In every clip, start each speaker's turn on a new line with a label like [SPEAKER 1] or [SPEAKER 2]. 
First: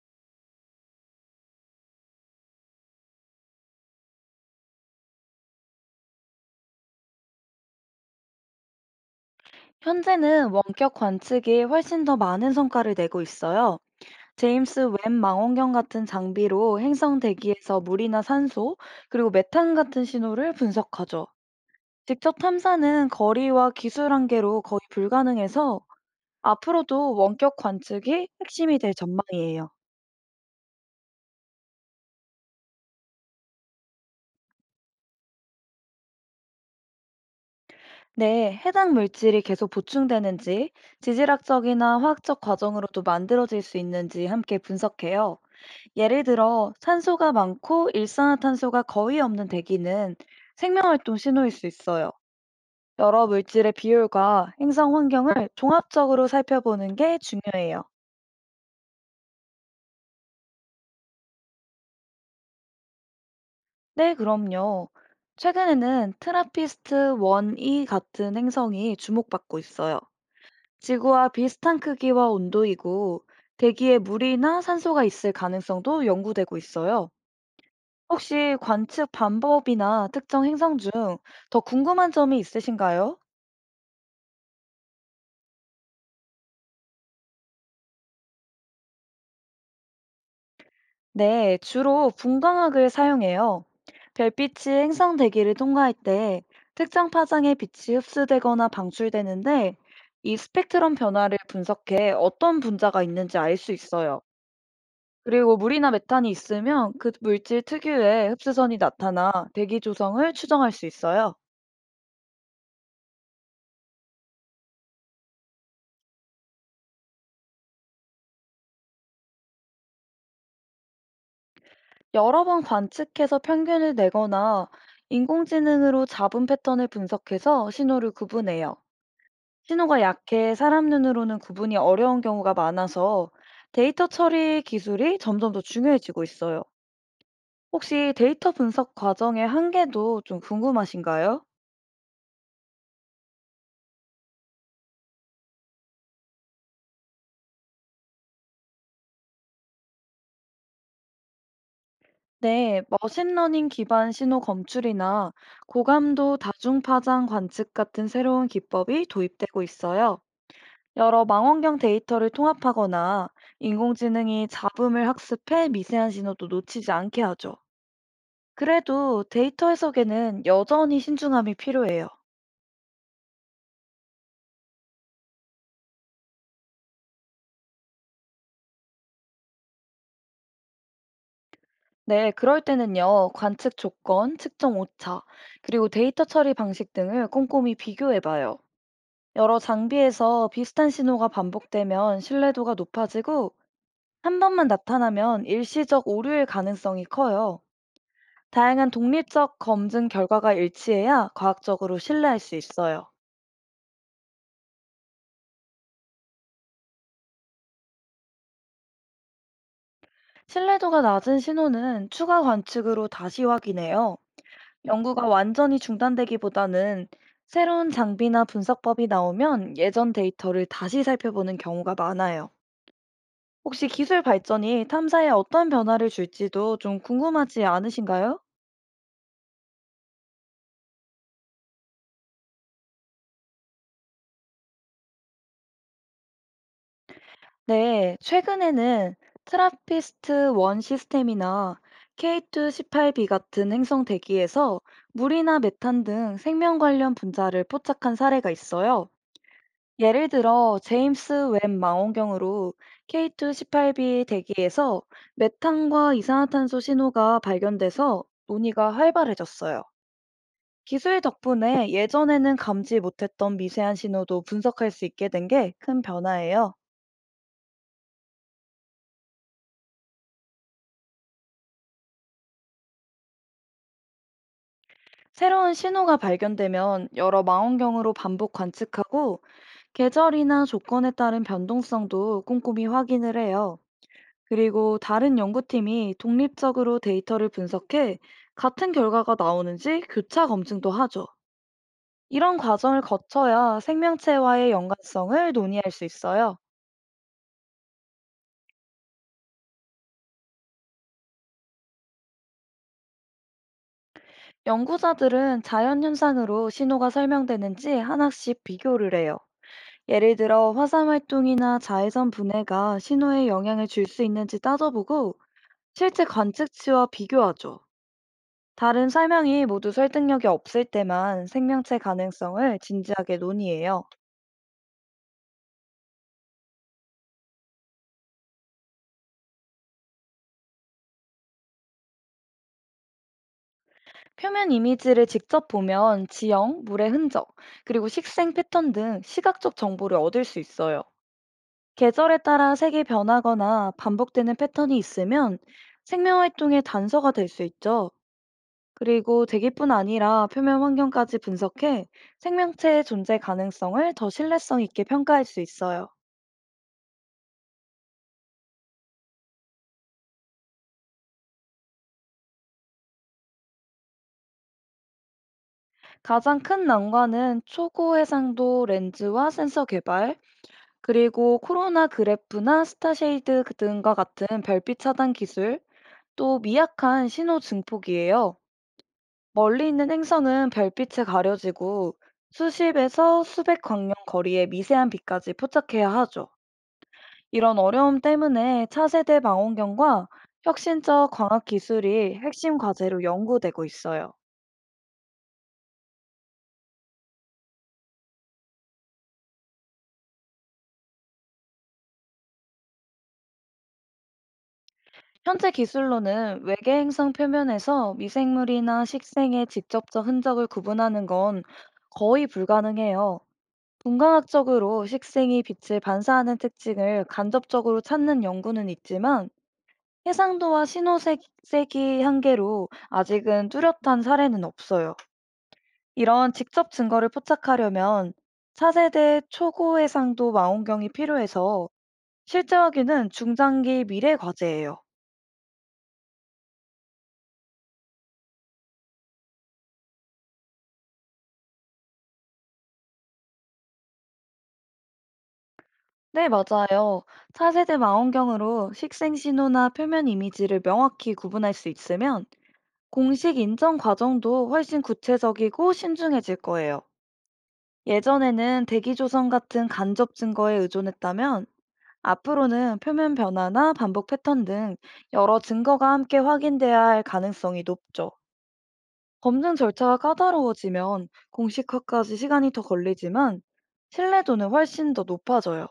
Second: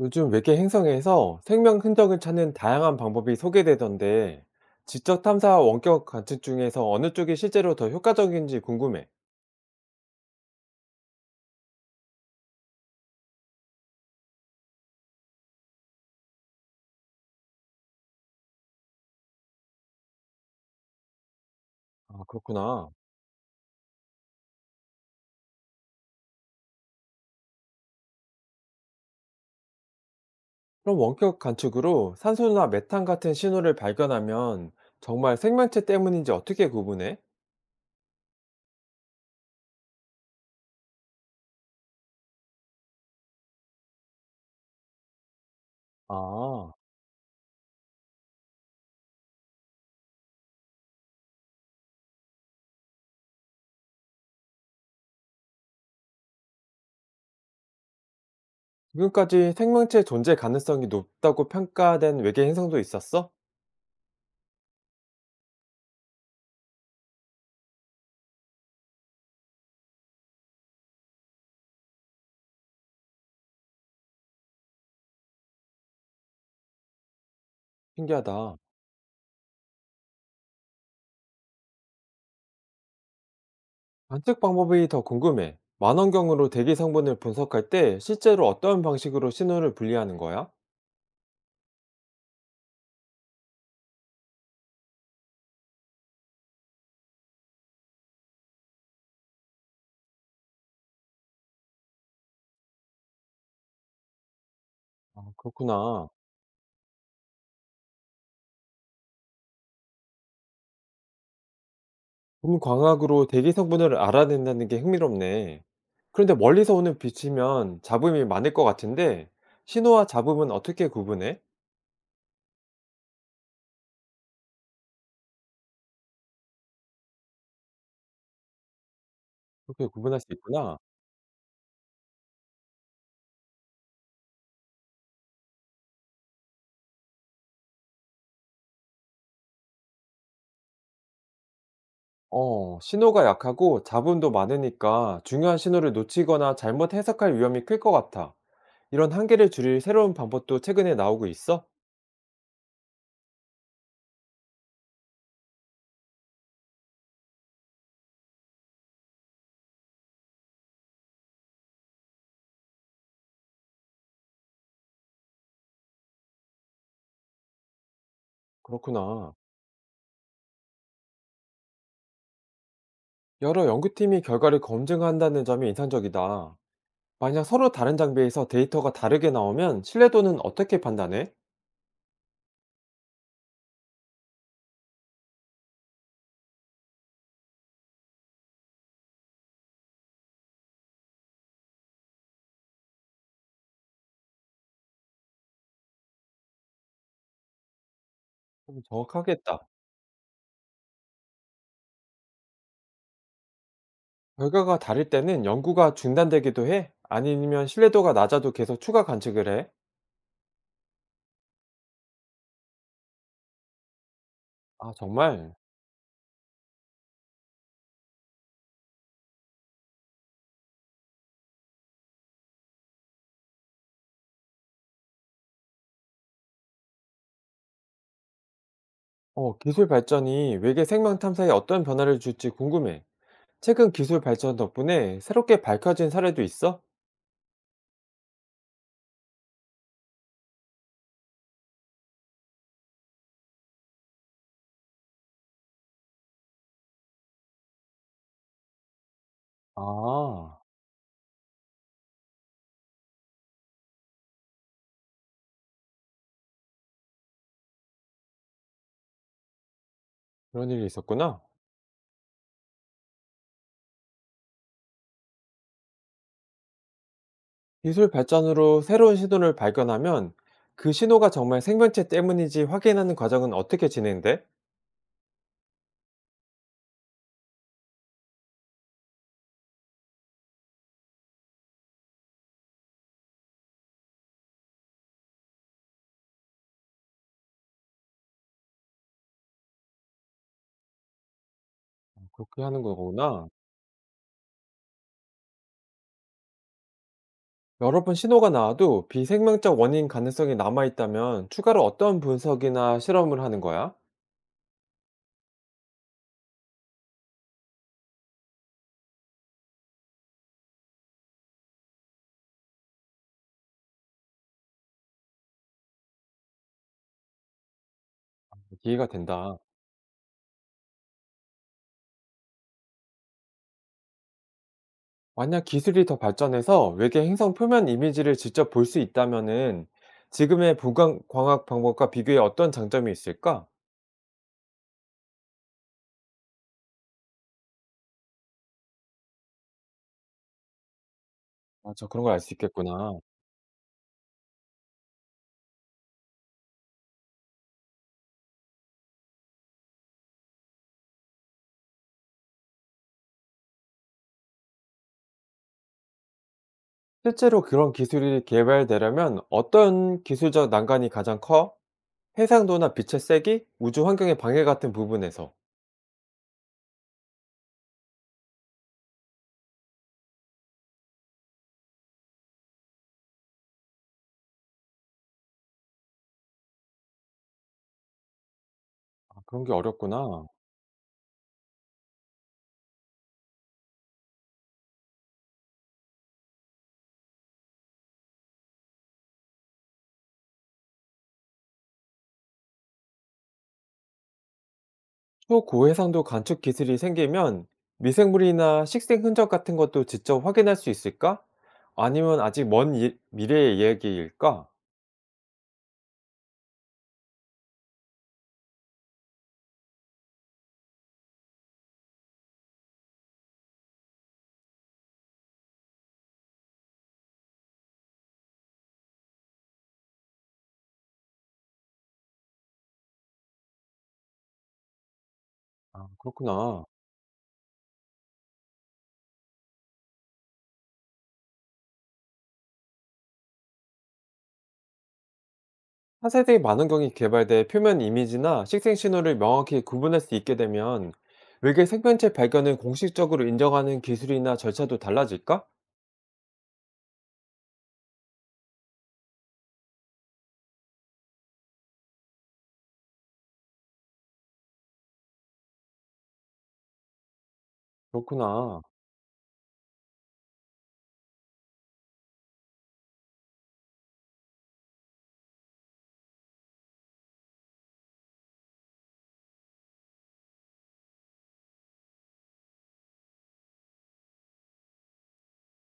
[SPEAKER 1] 요즘 외계 행성에서 생명 흔적을 찾는 다양한 방법이 소개되던데, 지적 탐사와 원격 관측 중에서 어느 쪽이 실제로 더 효과적인지 궁금해.
[SPEAKER 2] 현재는 원격 관측이 훨씬 더 많은 성과를 내고 있어요. 제임스 웹 망원경 같은 장비로 행성 대기에서 물이나 산소, 그리고 메탄 같은 신호를 분석하죠.
[SPEAKER 1] 아,
[SPEAKER 2] 직접
[SPEAKER 1] 그렇구나.
[SPEAKER 2] 탐사는 거리와 기술 한계로 거의 불가능해서 앞으로도 원격 관측이 핵심이 될 전망이에요.
[SPEAKER 1] 그럼 원격 관측으로 산소나 메탄 같은 신호를 발견하면 정말 생명체 때문인지 어떻게 구분해?
[SPEAKER 2] 네, 해당 물질이 계속 보충되는지, 지질학적이나 화학적 과정으로도 만들어질 수 있는지 함께 분석해요. 예를 들어
[SPEAKER 1] 아,
[SPEAKER 2] 산소가 많고 일산화탄소가 거의 없는 대기는 생명활동 신호일 수 있어요. 여러 물질의 비율과 행성 환경을 종합적으로 살펴보는 게 중요해요.
[SPEAKER 1] 지금까지 생명체 존재 가능성이 높다고 평가된 외계 행성도 있었어?
[SPEAKER 2] 네, 그럼요. 최근에는 트라피스트 1E 같은 행성이 주목받고 있어요. 지구와 비슷한 크기와 온도이고 대기에 물이나 산소가 있을 가능성도 연구되고 있어요.
[SPEAKER 1] 신기하다.
[SPEAKER 2] 혹시 관측 방법이나 특정 행성 중 더 궁금한 점이 있으신가요?
[SPEAKER 1] 관측 방법이 더 궁금해. 만원경으로 대기 성분을 분석할 때 실제로 어떤 방식으로 신호를 분리하는 거야?
[SPEAKER 2] 네, 주로 분광학을 사용해요. 별빛이 행성 대기를 통과할 때 특정 파장의 빛이 흡수되거나 방출되는데 이 스펙트럼 변화를 분석해 어떤 분자가 있는지 알 수 있어요.
[SPEAKER 1] 아,
[SPEAKER 2] 그리고 물이나
[SPEAKER 1] 그렇구나.
[SPEAKER 2] 메탄이 있으면 그 물질 특유의 흡수선이 나타나 대기 조성을 추정할 수 있어요.
[SPEAKER 1] 광학으로 대기 성분을 알아낸다는 게 흥미롭네. 그런데 멀리서 오는 빛이면 잡음이 많을 것 같은데 신호와 잡음은 어떻게 구분해?
[SPEAKER 2] 여러 번 관측해서 평균을 내거나 인공지능으로 잡음 패턴을 분석해서 신호를 구분해요.
[SPEAKER 1] 그렇게
[SPEAKER 2] 신호가
[SPEAKER 1] 구분할 수
[SPEAKER 2] 약해
[SPEAKER 1] 있구나.
[SPEAKER 2] 사람 눈으로는 구분이 어려운 경우가 많아서 데이터 처리 기술이 점점 더 중요해지고 있어요. 혹시 데이터 분석 과정의 한계도 좀 궁금하신가요?
[SPEAKER 1] 어, 신호가 약하고 잡음도 많으니까 중요한 신호를 놓치거나 잘못 해석할 위험이 클 것 같아. 이런 한계를 줄일 새로운 방법도 최근에 나오고 있어?
[SPEAKER 2] 네, 머신러닝 기반 신호 검출이나 고감도 다중파장 관측 같은 새로운 기법이 도입되고 있어요. 여러 망원경 데이터를 통합하거나 인공지능이 잡음을 학습해 미세한 신호도 놓치지 않게 하죠. 그래도
[SPEAKER 1] 그렇구나.
[SPEAKER 2] 데이터 해석에는 여전히 신중함이 필요해요.
[SPEAKER 1] 여러 연구팀이 결과를 검증한다는 점이 인상적이다. 만약 서로 다른 장비에서 데이터가 다르게 나오면 신뢰도는 어떻게 판단해?
[SPEAKER 2] 네, 그럴 때는요, 관측 조건, 측정 오차, 그리고 데이터 처리 방식 등을 꼼꼼히 비교해 봐요. 여러 장비에서 비슷한 신호가 반복되면 신뢰도가 높아지고, 한 번만 나타나면 일시적 오류일 가능성이 커요.
[SPEAKER 1] 좀
[SPEAKER 2] 다양한 독립적
[SPEAKER 1] 정확하겠다.
[SPEAKER 2] 검증 결과가 일치해야 과학적으로 신뢰할 수 있어요.
[SPEAKER 1] 결과가 다를 때는 연구가 중단되기도 해? 아니면 신뢰도가 낮아도 계속 추가 관측을 해?
[SPEAKER 2] 신뢰도가 낮은 신호는 추가 관측으로 다시 확인해요.
[SPEAKER 1] 아,
[SPEAKER 2] 연구가
[SPEAKER 1] 정말?
[SPEAKER 2] 완전히 중단되기보다는 새로운 장비나 분석법이 나오면 예전 데이터를 다시 살펴보는 경우가 많아요. 혹시 기술 발전이 탐사에 어떤 변화를 줄지도 좀 궁금하지 않으신가요?
[SPEAKER 1] 어, 기술 발전이 외계 생명 탐사에 어떤 변화를 줄지 궁금해. 최근 기술 발전 덕분에 새롭게 밝혀진 사례도 있어?
[SPEAKER 2] 네, 최근에는 트라피스트 1 시스템이나 K218b 같은 행성 대기에서 물이나 메탄 등 생명 관련 분자를 포착한 사례가 있어요. 예를
[SPEAKER 1] 아,
[SPEAKER 2] 들어 제임스 웹 망원경으로 K2-18b 대기에서 메탄과 이산화탄소 신호가 발견돼서 논의가 활발해졌어요.
[SPEAKER 1] 그런 일이
[SPEAKER 2] 기술
[SPEAKER 1] 있었구나.
[SPEAKER 2] 덕분에 예전에는 감지 못했던 미세한 신호도 분석할 수 있게 된 게 큰 변화예요.
[SPEAKER 1] 기술 발전으로 새로운 신호를 발견하면 그 신호가 정말 생명체 때문인지 확인하는 과정은 어떻게 진행돼?
[SPEAKER 2] 새로운 신호가 발견되면 여러 망원경으로 반복 관측하고 계절이나 조건에 따른 변동성도 꼼꼼히 확인을 해요. 그리고 다른 연구팀이 독립적으로 데이터를 분석해 같은 결과가 나오는지 교차 검증도 하죠.
[SPEAKER 1] 어,
[SPEAKER 2] 이런
[SPEAKER 1] 그렇게 하는
[SPEAKER 2] 과정을
[SPEAKER 1] 거구나.
[SPEAKER 2] 거쳐야 생명체와의 연관성을 논의할 수 있어요.
[SPEAKER 1] 여러 번 신호가 나와도 비생명적 원인 가능성이 남아있다면 추가로 어떤 분석이나 실험을 하는 거야?
[SPEAKER 2] 연구자들은 자연 현상으로 신호가 설명되는지 하나씩 비교를 해요. 예를 들어 화산 활동이나 자외선 분해가 신호에 영향을 줄 수 있는지 따져보고 실제 관측치와 비교하죠.
[SPEAKER 1] 이해가
[SPEAKER 2] 다른
[SPEAKER 1] 된다.
[SPEAKER 2] 설명이 모두 설득력이 없을 때만 생명체 가능성을 진지하게 논의해요.
[SPEAKER 1] 만약 기술이 더 발전해서 외계 행성 표면 이미지를 직접 볼 수 있다면은 지금의 보강 광학 방법과 비교해 어떤 장점이 있을까?
[SPEAKER 2] 표면 이미지를 직접 보면 지형, 물의 흔적, 그리고 식생 패턴 등 시각적 정보를 얻을 수 있어요.
[SPEAKER 1] 아, 저 그런 걸
[SPEAKER 2] 계절에
[SPEAKER 1] 알 수
[SPEAKER 2] 따라 색이
[SPEAKER 1] 있겠구나.
[SPEAKER 2] 변하거나 반복되는 패턴이 있으면 생명 활동의 단서가 될 수 있죠. 그리고 대기뿐 아니라 표면 환경까지 분석해 생명체의 존재 가능성을 더 신뢰성 있게 평가할 수 있어요.
[SPEAKER 1] 실제로 그런 기술이 개발되려면 어떤 기술적 난관이 가장 커? 해상도나 빛의 세기, 우주 환경의 방해 같은 부분에서.
[SPEAKER 2] 가장 큰 난관은 초고 해상도 렌즈와 센서 개발, 그리고 코로나 그래프나 스타쉐이드 등과 같은 별빛 차단 기술, 또 미약한 신호 증폭이에요.
[SPEAKER 1] 아, 그런 게
[SPEAKER 2] 멀리 있는
[SPEAKER 1] 어렵구나.
[SPEAKER 2] 행성은 별빛에 가려지고 수십에서 수백 광년 거리의 미세한 빛까지 포착해야 하죠. 이런 어려움 때문에 차세대 망원경과 혁신적 광학 기술이 핵심 과제로 연구되고 있어요.
[SPEAKER 1] 또 고해상도 관측 기술이 생기면 미생물이나 식생 흔적 같은 것도 직접 확인할 수 있을까? 아니면 아직 먼 미래의 이야기일까?
[SPEAKER 2] 현재 기술로는 외계 행성 표면에서 미생물이나 식생의 직접적 흔적을 구분하는 건 거의 불가능해요. 분광학적으로 식생이 빛을 반사하는 특징을 간접적으로 찾는 연구는 있지만 해상도와 신호세기 한계로 아직은 뚜렷한 사례는 없어요.
[SPEAKER 1] 아,
[SPEAKER 2] 이런
[SPEAKER 1] 그렇구나.
[SPEAKER 2] 직접 증거를 포착하려면 차세대 초고해상도 망원경이 필요해서 실제 확인은 중장기 미래 과제예요.
[SPEAKER 1] 차세대 만원경이 개발돼 표면 이미지나 식생 신호를 명확히 구분할 수 있게 되면 외계 생명체 발견을 공식적으로 인정하는 기술이나 절차도 달라질까?
[SPEAKER 2] 네, 맞아요. 차세대 망원경으로 식생 신호나 표면 이미지를 명확히 구분할 수 있으면 공식 인정 과정도 훨씬 구체적이고 신중해질 거예요.
[SPEAKER 1] 그렇구나.
[SPEAKER 2] 예전에는 대기조선 같은 간접 증거에 의존했다면 앞으로는 표면 변화나 반복 패턴 등 여러 증거가 함께 확인돼야 할 가능성이 높죠. 검증 절차가 까다로워지면 공식화까지 시간이 더 걸리지만 신뢰도는 훨씬 더 높아져요.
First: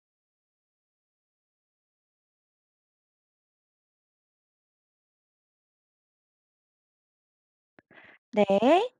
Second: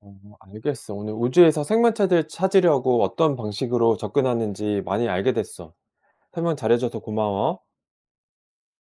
[SPEAKER 1] 어, 알겠어. 오늘 우주에서 생명체들 찾으려고 어떤 방식으로 접근하는지 많이 알게 됐어. 설명 잘해줘서 고마워.
[SPEAKER 2] 네.